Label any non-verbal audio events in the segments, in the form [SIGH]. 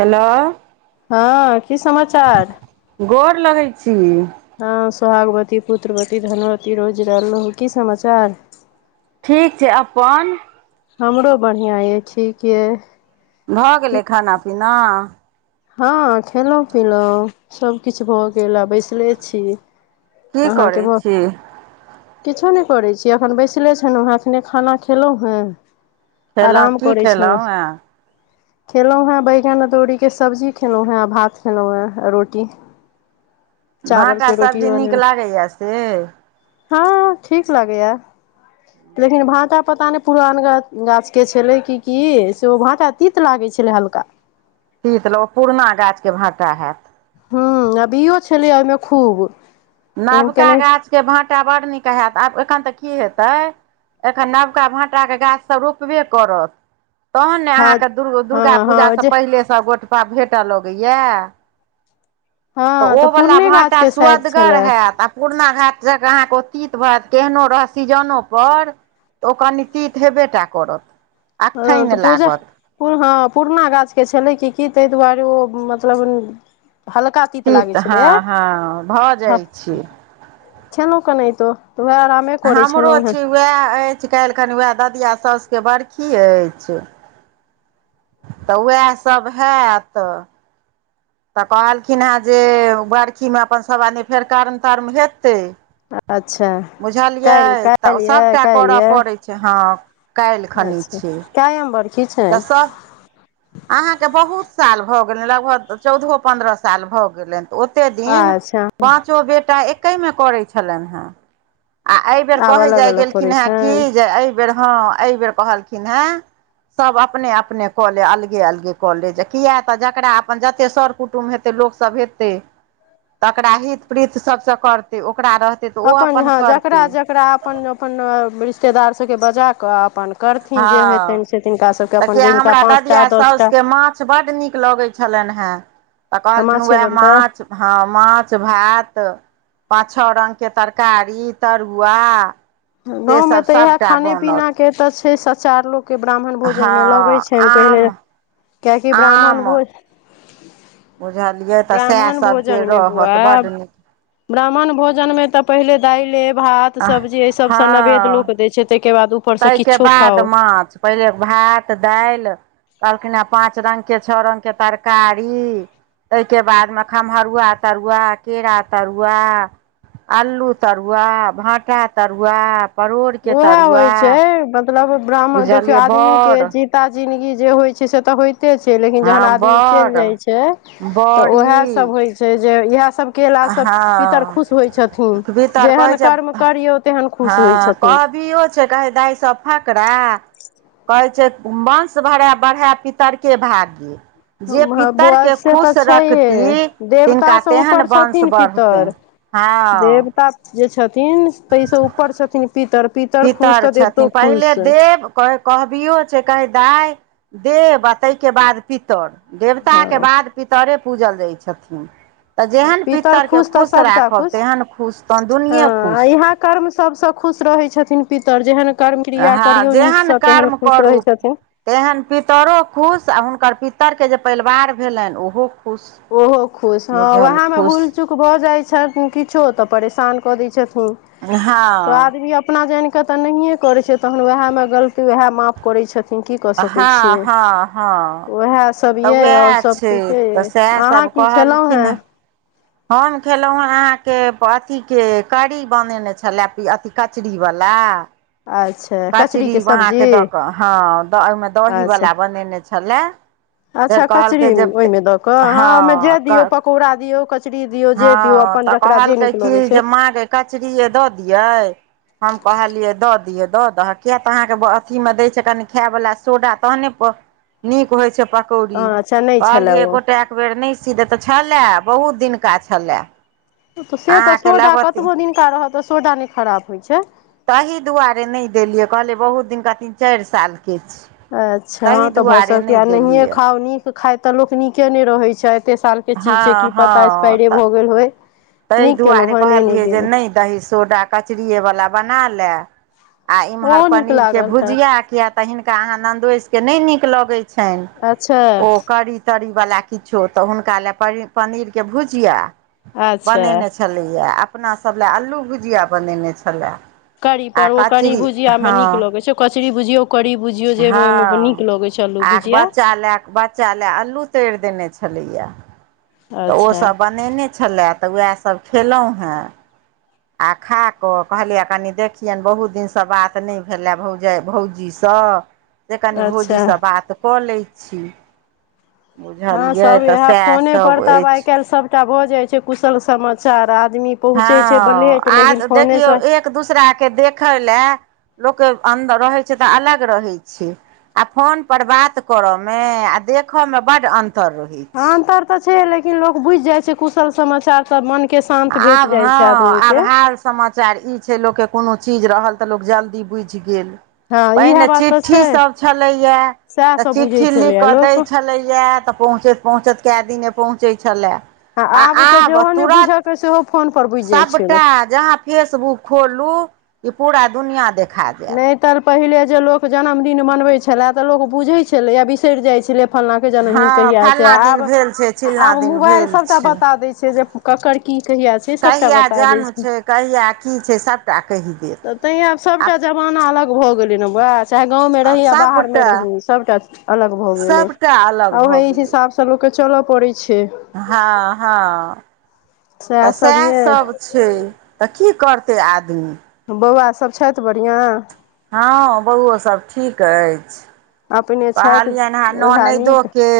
hello हँ की समाचार गोर लगै छी हँ सोहागवती पुत्रवती धनवती रहु जुरेहलहु की समाचार ठीक छै अपन हमरो बढ़िआँ अइ ठीक अइ भऽ गेलै खाना पीना हँ खेलहुँ पिलहुँ सभ किछु भऽ गेल आ बैसले छी की करै अहाँके भऽ छी किछो नहि करैत छी एखन बैसले छलहुँ हेँ एखने खाना खेलहुँ हेँ खेलहुँ आराम की करै छलौं खेलहुँ हेँ खेलहुँ हें बैगन अदौड़ीक के सब्जी खेलौ हें भात खेलहुं हें रोटी भाटा चावलके रोटी सब्जी नीक बनेलहुँ लागैए से हँ ठीक लागेयै लेकिन भाटा पता नहि पुरनगर गाछ के छलै की की से ओ भाँटा तीत लागै छलै हल्का तीत लो पुरना गाछ के भाटा हैत ह आबीयो छलै एहिमे खूब लेकिन नवका केना गाछके भाटा बड नीक हैत आब एखन तऽ की हेतै एखन नबका भाटाक के गाछ सब रोपबे करत तहन ने हँ अहाँके दु हँ दुर्गा हँ पूजासँ जे पहिलेसँ गोटपा भेटय लगैया हँ तऽ ओवला पुरने भाँटा गाछके शायद सुअदगर छलए हयत आ पुरना घाट जकां अहाँके ओ तित भेत केहनो रहत सीजनो पर तऽ ओ कनी तित हेबेटा करत ह अखठनि तऽ पूजा लागत हँ पुरना गाछ के छले की की ताहि दुआरे ओ मतलब हल्का तीत लागै तित हँ छलैए हँ भऽ जाइ छै खेलहु केनातो तऽ उएह आराम हमरो छी उएह अछि काल्हिखनि उएह ददिया साउसके बरखी अछि तऽ उएहसभ हेत तऽ कहलखिन हेँ जे बरखीमे अपन सभ आदमी फेर कार्म तार्म हेतै अच्छा बुझलियै काल्हि तऽ काल्हि यए सभटा काल्हि करऽ यए पड़ै छै हँ काल्हि खनी छियै क‌एम बरखी छै अहाँके बहुत साल भऽ गेलनि लगभग चौदहो पन्द्रह साल भऽ गेलनि ओतेक दिन अच्छा पाँचो बेटा एक मे करै छलनि हेँ आ ए बेर आब कहे अलग जाय अलग करै गेलखिन हे की छनि जे अ बेर हँ एहि बेर कहलखिन है सब अपने अपने कऽ ले अलगे अलगे अलगे क ले किया तऽ जकरा अपन जते सर कुटुम्ब हेतै लोक सब हेतै तकरा हित प्रीत सबसँ करतै ओकरा रहत अपन हँ जकरा जकरा अपन अपन रिश्तेदार सभके बजा कऽ अपन करथिन जे हँ हेतनि से तिनका सभके तऽ अपन किया जिनका हमरा पाँच ददिया टा दस टा साउसके माछ बड्ड नीक लगैत छै छलनि हेँ तऽ कहलखिन माछे उएह बनतै माछ हँ माछ भात पाच छओ रंगके तरकारी तरुआ गाँवमे सेसभ तऽ इएह सभटा खाने बनत पीना के तऽ छै सचार लोग के ब्राह्मण भोजन मे लगे हँ छनि आम पहिले कियाकि आम ब्राह्मण भोज बुझलियै तऽ सएह ब्राह्मण सभके भोजन मे रहत बौआ बड्ड ब्राह्मण भोजनमे तऽ पहिले दाले भात नीक सब्जी एहिसभ हँ दै छै तहिके बाद ओ ताहिके बाद माछ पहिले भात दालि कहलखिन हे पाँच रंग के छओ रंग के तरकारी ओहिके बादमे खमहरुआ तरुआ केरा तरुआ अल्लू तरुआ भाँटा तरुआ परोड़ के उएह तरुआ होइ छै मतलब ब्राह्मण देखियौ बुझलियै आदमी के बड़ जीता जन्दगी जे होइ छै से तऽ हो क छै लेकिन जहन हँ आदमी चलि बड़ जाइ छै तऽ ओएह सभ बड़ी होइ छै जे इएह सब केला से पितर हँ खुश होइ छथिन भीतर कहै जेहन छै कर्म करियऔ तेहन हँ खुश होइ छथिन कहबियो छै कहे दाय सब फकरा बंस भराए बढ़ै पितरके भागी जे ह बुआ पितरके से तऽ खुश छैहे रखती देवता तिनका से तेहन ऊपर छ वंश थिन बढ़तै पितर हँ जे जे छथिन ताहिस ऊपर छथिन पितर पितर खुश तऽ देवतो छथिन खुश पहिले छै देव कहबियो छै कहै दाइ देब आ ताहिके बाद पितर देवताके हँ बाद पितरे पूजल जाइ छथिन तऽ जेहन पितर पितरके तऽ खुश सभटा राखब खुश तेहन खुश तहन दुनियाँ हँ खुश इएह कर्म सबसँ खुश रहै छथिन पितर जेहन कर्म क्रिया हँ करियो जेहन नीकसँ तेहन कर्म खुश रहै करू छथिन तेहन पितरो खुश आर हुनकर पितरके जे परिवार भेलनि ओहो खुश ओहो खुश हँ बुझल ओह‌एमे खुश भूल चुक भय जय छथिन कुछो तऽ परेशान क दै छथिन हँ से तऽ नहियए करै छै तहन वएहमे गलती वएह माफ करै छथिन की कऽ सकैत हँ छियै हँ हँ उएह सब तऽ ये ओर उएह सब छै ठीके तऽ यय सएह अहाँ सभ की खेलहुं कहलखिन हें हेँ हम खेलहुँ हेँ अहाँके अथीके की कड़ी बनेने छलए अथी कचरीवला अच्छा कचरी कचरीके सब्जी अहाँके दऽ कऽ हँ ओहिमे अच्छा दहीवला बनेने छलए धरि अच्छा कचरी कहलकै जे ओहिमे दऽ कऽ हँ ओहिमे जे दियौ पकौड़ा दियौ कचरी दियौ जे दियौ हँ अपन तऽ ज कहलकै की जे माँके कचरी दऽ दियै हम कहलियै दऽ दिये दऽ त किया तऽ अहाँ के अथी में देय छै कनी खाय वला सोडा तहने नीक होय छै कौड़ी हँ अच्छा नहि छलए कहलियै ओ गोटा एक बेर नहि सी देे तऽ छलए बहुत दिनका छलए तऽ से तऽ अहाँके सोडा लगवती कतबो दिनका रहत तऽ सोडा नहि खराब होइत छै तहि दुआरे नहि देलियै कहलियै बहुत दिनके तीन चारि सालके छै अच्छा हँ तऽ भऽ सकै नहिए खाउ नीक खाय तऽ लोक नीके नहि रहैत छै एते साल के चीज हँ छै की हँ पता स्पाायरे तऽ भ गेल होय ताहि नीक केेलहु दुआरे भने नहि कहलियै जे देेलहुँ दही सोडा कचरीय बला बना लय आ इम्हर ओहो नीक पनीर के लागल तऽ भुजिया किया तऽ हिनका अहाँ नन्दोस के नहि नीक लगे छै छैन अच्छा ओ करी ती वला किछो तऽ हुनक हुनकाले पनीर के भुजिया अच्छा बनेने छै छलैया अपनासभ लए अल्लू भुजिया बनेने छलै कड़ी पर ओ करी भुजिया मेमे नीक लगै छै कचरी भुजियो करी बुझियो जे ओ नीक लगैत अल्लु बुझिया खेलाक बाद बच्चा लऽ अल्लू तैर देने छलैया तऽ अच्छा ओसभ बनेने छलए तऽ उएह सभ खेलहुॅँ हेँ आ खा कऽ कहलियै कनि देखियनि बहुत दिनसँ बात नहि भेले भौजाय भौजीसँ ह जे कनि अच्छा भौजीसँ बात कऽ लैत छी हँ बुझलियै सब तऽ इएह फोने सएहसभ पर तऽ आब आइ अछि काल्हि सभटा भऽ जाय छै कुशल समाचार आदमी पहुँचै छै हँ लेट लेकिन आ फोने देखियौ सँ एक दूसराके देखय लए लोकके अन्दर रहै छै तऽ अलग रहै छै आ फोन पर बात करे में आ देख में बड अंतर रहेय अंतर तऽ छै लेकिन लोग बुझि जाइ छै कुशल समाचार तब मन के शान्त भेट आब जाय छै हँ आदमी आब के हाल समाचार ई छै लोकके कोनो चीज रहल तऽ लोक जल्दी बुझि गेल हँ इएह पहिने बात तऽ छै चिटठ्ठीसभ छलैएया सएह तऽ सब बुझै चिट्ठी लिखि छलैए कऽ लोक दैत आ छलैए तऽ पहुँचैत पहुँचैत कए दिने पहुँचैत छलए आ आब तुरत कस [UNINTELLIGIBLE] सबटा जहाँ फेसबुक खोलू ई पूरा दुनिया देख नहि तऽ पहिले जे लोक जन्मदिन मनबैत छलए तऽ लोक बुझैत छलैए बिसर जाइत छलै फलना के जन्मदिन हँ कहिया छै फल्लाँ आब दिन भेल छै चिल्लाँ आब दिन मोबाइल भेल सभटा छै बता दै छै जे ककर की कहिया छै सबटा कहिया बता दै जन्म छै कहिया की छै सभटा कहि देत तैंया आब सबटा जमाना अलग भऽ गेलै ने बात चाहे गाँंव मे आ रही य बाहर में सभटा रही सबटा अलग भए गेले सभटा अलग आ भऽ ओहि गेलै हिसाब से लोककेँ चलऽ पड़ै छै हँ हँ तऽ सभ सएह सब यइ छै तऽ की करतै आदमी बौआ सब छथि बढ़िआँ हँ बौओ सभ ठीक अछि अपने छथि कहलियनि हन ओझा नीक ननैदोेके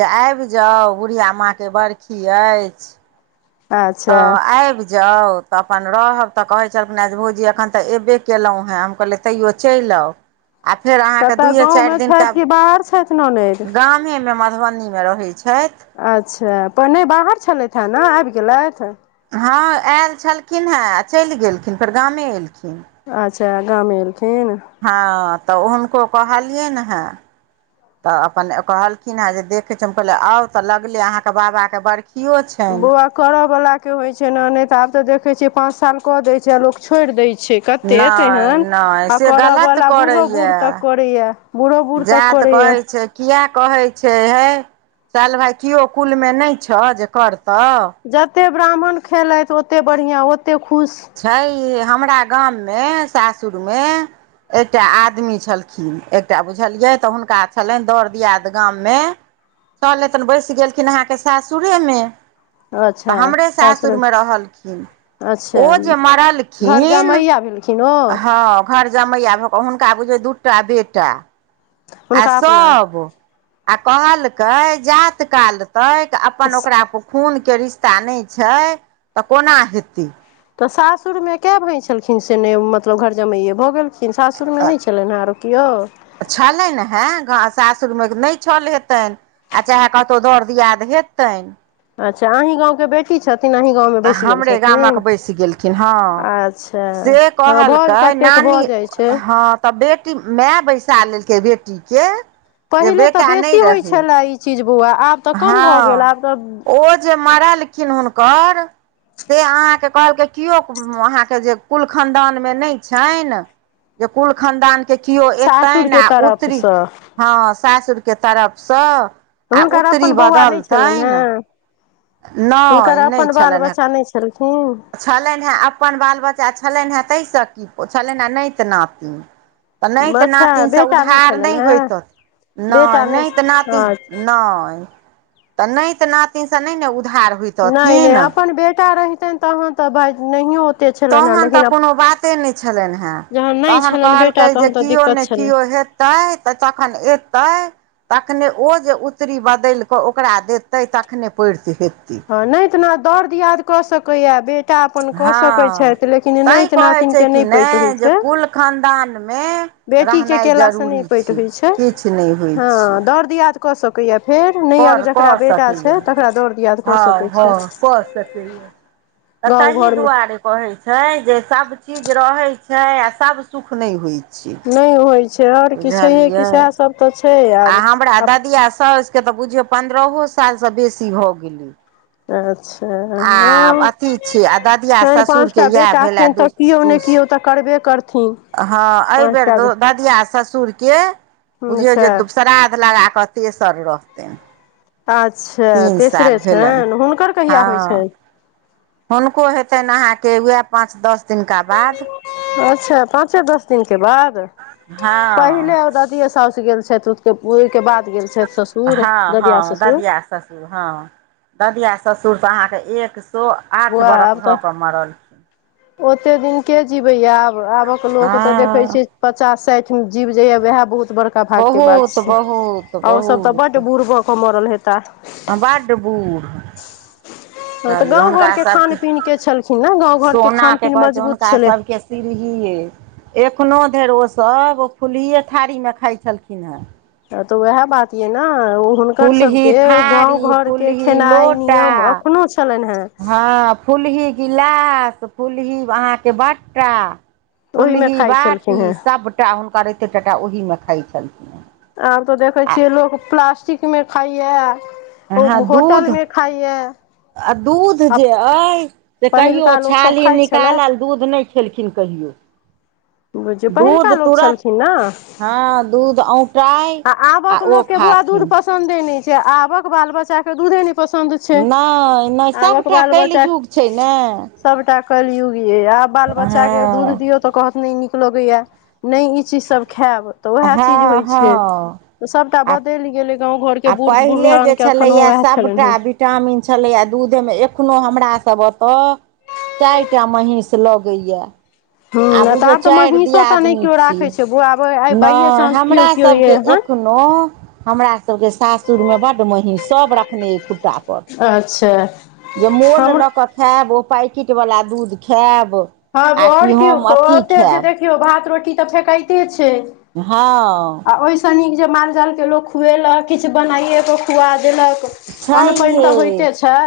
जे आबि जाउ बुढ़िआ माँके बरखी अछि अच्छा तऽ आबि जाउ तऽ अपन रहब तऽ कहै छलखिन जे भौजी एखन तऽ एयबे केलहुँ हँ हम कहलियै तयो चल आउ फेर अहाँ के कतय दू ये गाँवमे चार दिन छथि गाम कि बाहर छथि ननैद गमेमे मधुबनीमे रहैत छथि अच्छा पहिने बाहर छलैथ हेँ ने आबि गेलैथ हँ आयल छलखिन हँ आ चलि गेलखिन परं गामे एयलखिन अच्छा गाँमे एलखिन हँ तऽ हुनको कहलियै ने हे तऽ अपन कहलखिन हे जे देखे छियै कहले आउ तऽ लगले अहा के बाबा के बरखियो छै बौआ करऽवलाक के होइत छै ने नहि तऽ आब तऽ देखै छियै पाँच साल कऽ दै छै आ लोक छोड़ि दै छै कतेक नहि एहन नहि आ से गलत करवला बूढ़ो बूढ़ तक करैया बूढ़ो बुढ़ जा तऽ कहै छै किए कहै छै हे चल भाइ केओ कुलमे नहि छऽ जे करतऽ जते ब्राह्मण खेलैथ ओते बढ़िआं ओतेक खुश छै हे हमरा गाममे सासुरमे एकटा आदमी छलखिन एकटा बुझलियै तऽ हुनका छलेन दोर दियाद गाममे चलले तन बैसि गेलखिन अहाँके सासुरेमे तऽ हमरे सासुरमे रहलखिन अच्छा ओ जे घर मरलखिन जमैया भेलखिन ओ हँ घर जमैया भऽ कऽ हुनका बुझियौ दु टा बेटा आ हुनका अपना सब आ कहलकै जात कालतै अपन ओकरा खूनके रिश्ता नहि छै तऽ कोना हेतै तऽ सासुरमे कए भैं छलखिन से नहि मतलब घर जमाइए भऽ गेलखिन लेकिन सासुरमे नहि छलनि हेँ आरो केओ छलै ने हेँ ग सासुरमे नहि छल हेतन आ चाहे कतहु दर्द दियाद हेतइन अच्छ अही गाँंव के बेटी की छथिन अहीं गाँवमे आ बैस गेल हमरे छथिन गामक बैस गेलखिन हँ अच्छा से हँ भऽज कहलकै कतेक भऽ नानी जाइ छै हँ तऽ बेटी माय बैसा लेलकै बेटीके जे पहिले तऽ बेटा नहि बेसी होइत रहै छलए ई चीज बौआ आब तऽ कम भऽ गेल हँ आब तऽ ओ जे मरलखिन हुनकर से अहाँके कहल के ओ हॅं अहा के जे कुलखानदान मे नै छै कुलखानदान के केओ एतन सासुरके आ उतरी तरफसँ हँ सासुर के तरफसँ तऽ आ हुनकर उत्तरी अपन बौआ नहि छलेन है बदलतनि हुनकर नहि अपन बाल बच्चा नहि छलखिन छलेन है अपन बाल बच्चा छलेन हेँ ताहिसँ की छलेन है न त नाति तऽ नहि तऽ अच्छा नातिनसँ बेटा उधार नहि छलनि हेँ होइतत नहि न तऽ नातिन अच्छा न तऽ न त नातिन से नहि ने उधार हो नहि नहि अपन बेटा रहितनि तहन तऽ भाय नहियो ओते छलनि हेँ तहन तऽ लेकिन कोनो बाते नहि छलनि है जहन नहि तहन छलनि बेटा कहलकै जे तहन तऽ किओ दिक्कत नहि छलनि किओ हेत तै तऽ तखन एतै तखने ओ जे उतरी बदलि कऽ ओकरा देतै तखने पैठ हेतै हँ नहि तऽ दौड़ दियाद कऽ सकैया बेट टा अपन कऽ सकैत हँ छथि लेकिन तैं नाति कहै छै नातिनके कि नहि पैठ होइत जे छै कुल खानदानमे बेटी के रहनाइ केला से नै जरूरी पैठ होइ छै किछु नहि होइ छै हँ दौड़ दियाद कऽ सकैया फेर नहि कर जकरा कऽ बेटा सकैए छै तकरा दौड़ दियाद कऽ हँ सकैत ह छै कऽ सकै छै गाँव तहि घरमे दुआरे कहे छै जे सब चीज रहे छै आ सब सुख न होइ छै नहि होइ छै आओर कि छैहे बुझलियै कि सएह सब तऽ छै आ हमरा आब ददिया साउसके तऽ बुझियौ पन्द्रहो सालसँ बेसी भऽ गेली अच्छा हँ अथी छै आ ददिया छनि ससुरके पाँचटा इएह बेटा भेलए छनि तऽ दू कियो नहि दू कियो तऽ करबे करथिन हँ ऐ पाँच बेर टा दौ बे ददिया ससुर के बुझियौ अच्छा जे श्राद्ध लगा कऽ तेसर रहतनि अच्छा तीन तेसरे साल भेलनि छनि हुनकर कहिया होइ हँ छनि हुनको हेतेन अहाँके उएह पाँच दस दिनका बाद अच्छा पाँचे दस दिन के बाद पहिने हँ ददिेया साऊस गेल छथि ओहिके बाद गेल छथि ससुर हँ ददिया हँ द ससुर दिआ ससुर हँ ददिआ ससुर तऽ अहाँके एक सौआठ बौआ बरख आब भऽ तऽ कऽ मरलखिन ओते दिन के जिबैए आब आबक लोक तऽ देखै हँ छि पचास साठिमे जीब जाइए वएह बहुत बड़का भागके बात बहुत छै बहुत आ ओसभ तऽ बड्ड बहुत बूढ़ भऽ क मरल हेता बड्ड बूढ हँ तऽ गाँव घर के खान पीन के छलखिन ने गाँव घर के ना के कह छै हुनका सभके सीहीए एखनो धरि ओसभ फुल्लहिए थारीमे खाइत छलखिन हेँ तो वएह बात य ने ओ हुनकर फुलही सभके गाँव थारी घरके फुलही खेनाइ लोटा नियम एखनो छलनि हें हँ फुलही गिलास फुलही अहाँके बट्टा ओहिमे फुल्ही खाइ छलखिन बाटी हेँ सभटा हुनका राइते टाटा ओहीमे खाइ छलखिन ह आब तऽ देखै छियै लोक प्लास्टिकमे खाइया अह दूध आ दूध आ जे अय से कहियओ पहिलुका लोकसभ छाली खाइ छलए निकालल दूध नहि खेलखिन कहियो बुझियौ दूध पहिलुका लोक तुरत छलखिन ने हँ दूध औटाइ आ ओ खाथिन पसंन्दे न छै आबक बाल बच्चा के दूधे नहि पसन्द छै नहि नहि सभटा कलजुग छै ने सबटा कलयुग ये आब बाल बच्चा के दूध हँ दियौ तऽ कहत नहि नीक लगैया नहि ई चीज सब खायब तऽ वएह चीज हँ होइ छै हँ तऽ सबटा आ बदलि गेले गाँव घर के आ पहिले जे छलैया सबटा हेँ चामिन छलै एखनो हमरा सब ओतय चारि टा महिष लगै गैआ हूँ आ नहि तऽ बुझियो आब तऽ चारि महींसो तऽ नहि दियादनी केओ छियै राखै छै बौआ आइ बाइये नहि चानंस हमरा केओ केओ ये सबके हँ एखनो हमरा सभके सासुरमे बड्ड महीस सभ रखने खुट्टा पर अच्छा जे मोल हमर लऽ कऽ खायब ओ पैकेिट वाला दूध खायब हँ आ कि आओर हम कओ अथी ओते जे खायब देखियौ भात रोटी तऽ फेकाइते छै हँ आ ओहिसँ नीक जे मालजालके लोक खुएलक किछु बनाइए कऽ खुआ देलक छै अन्न पानि तऽ हे होइते छै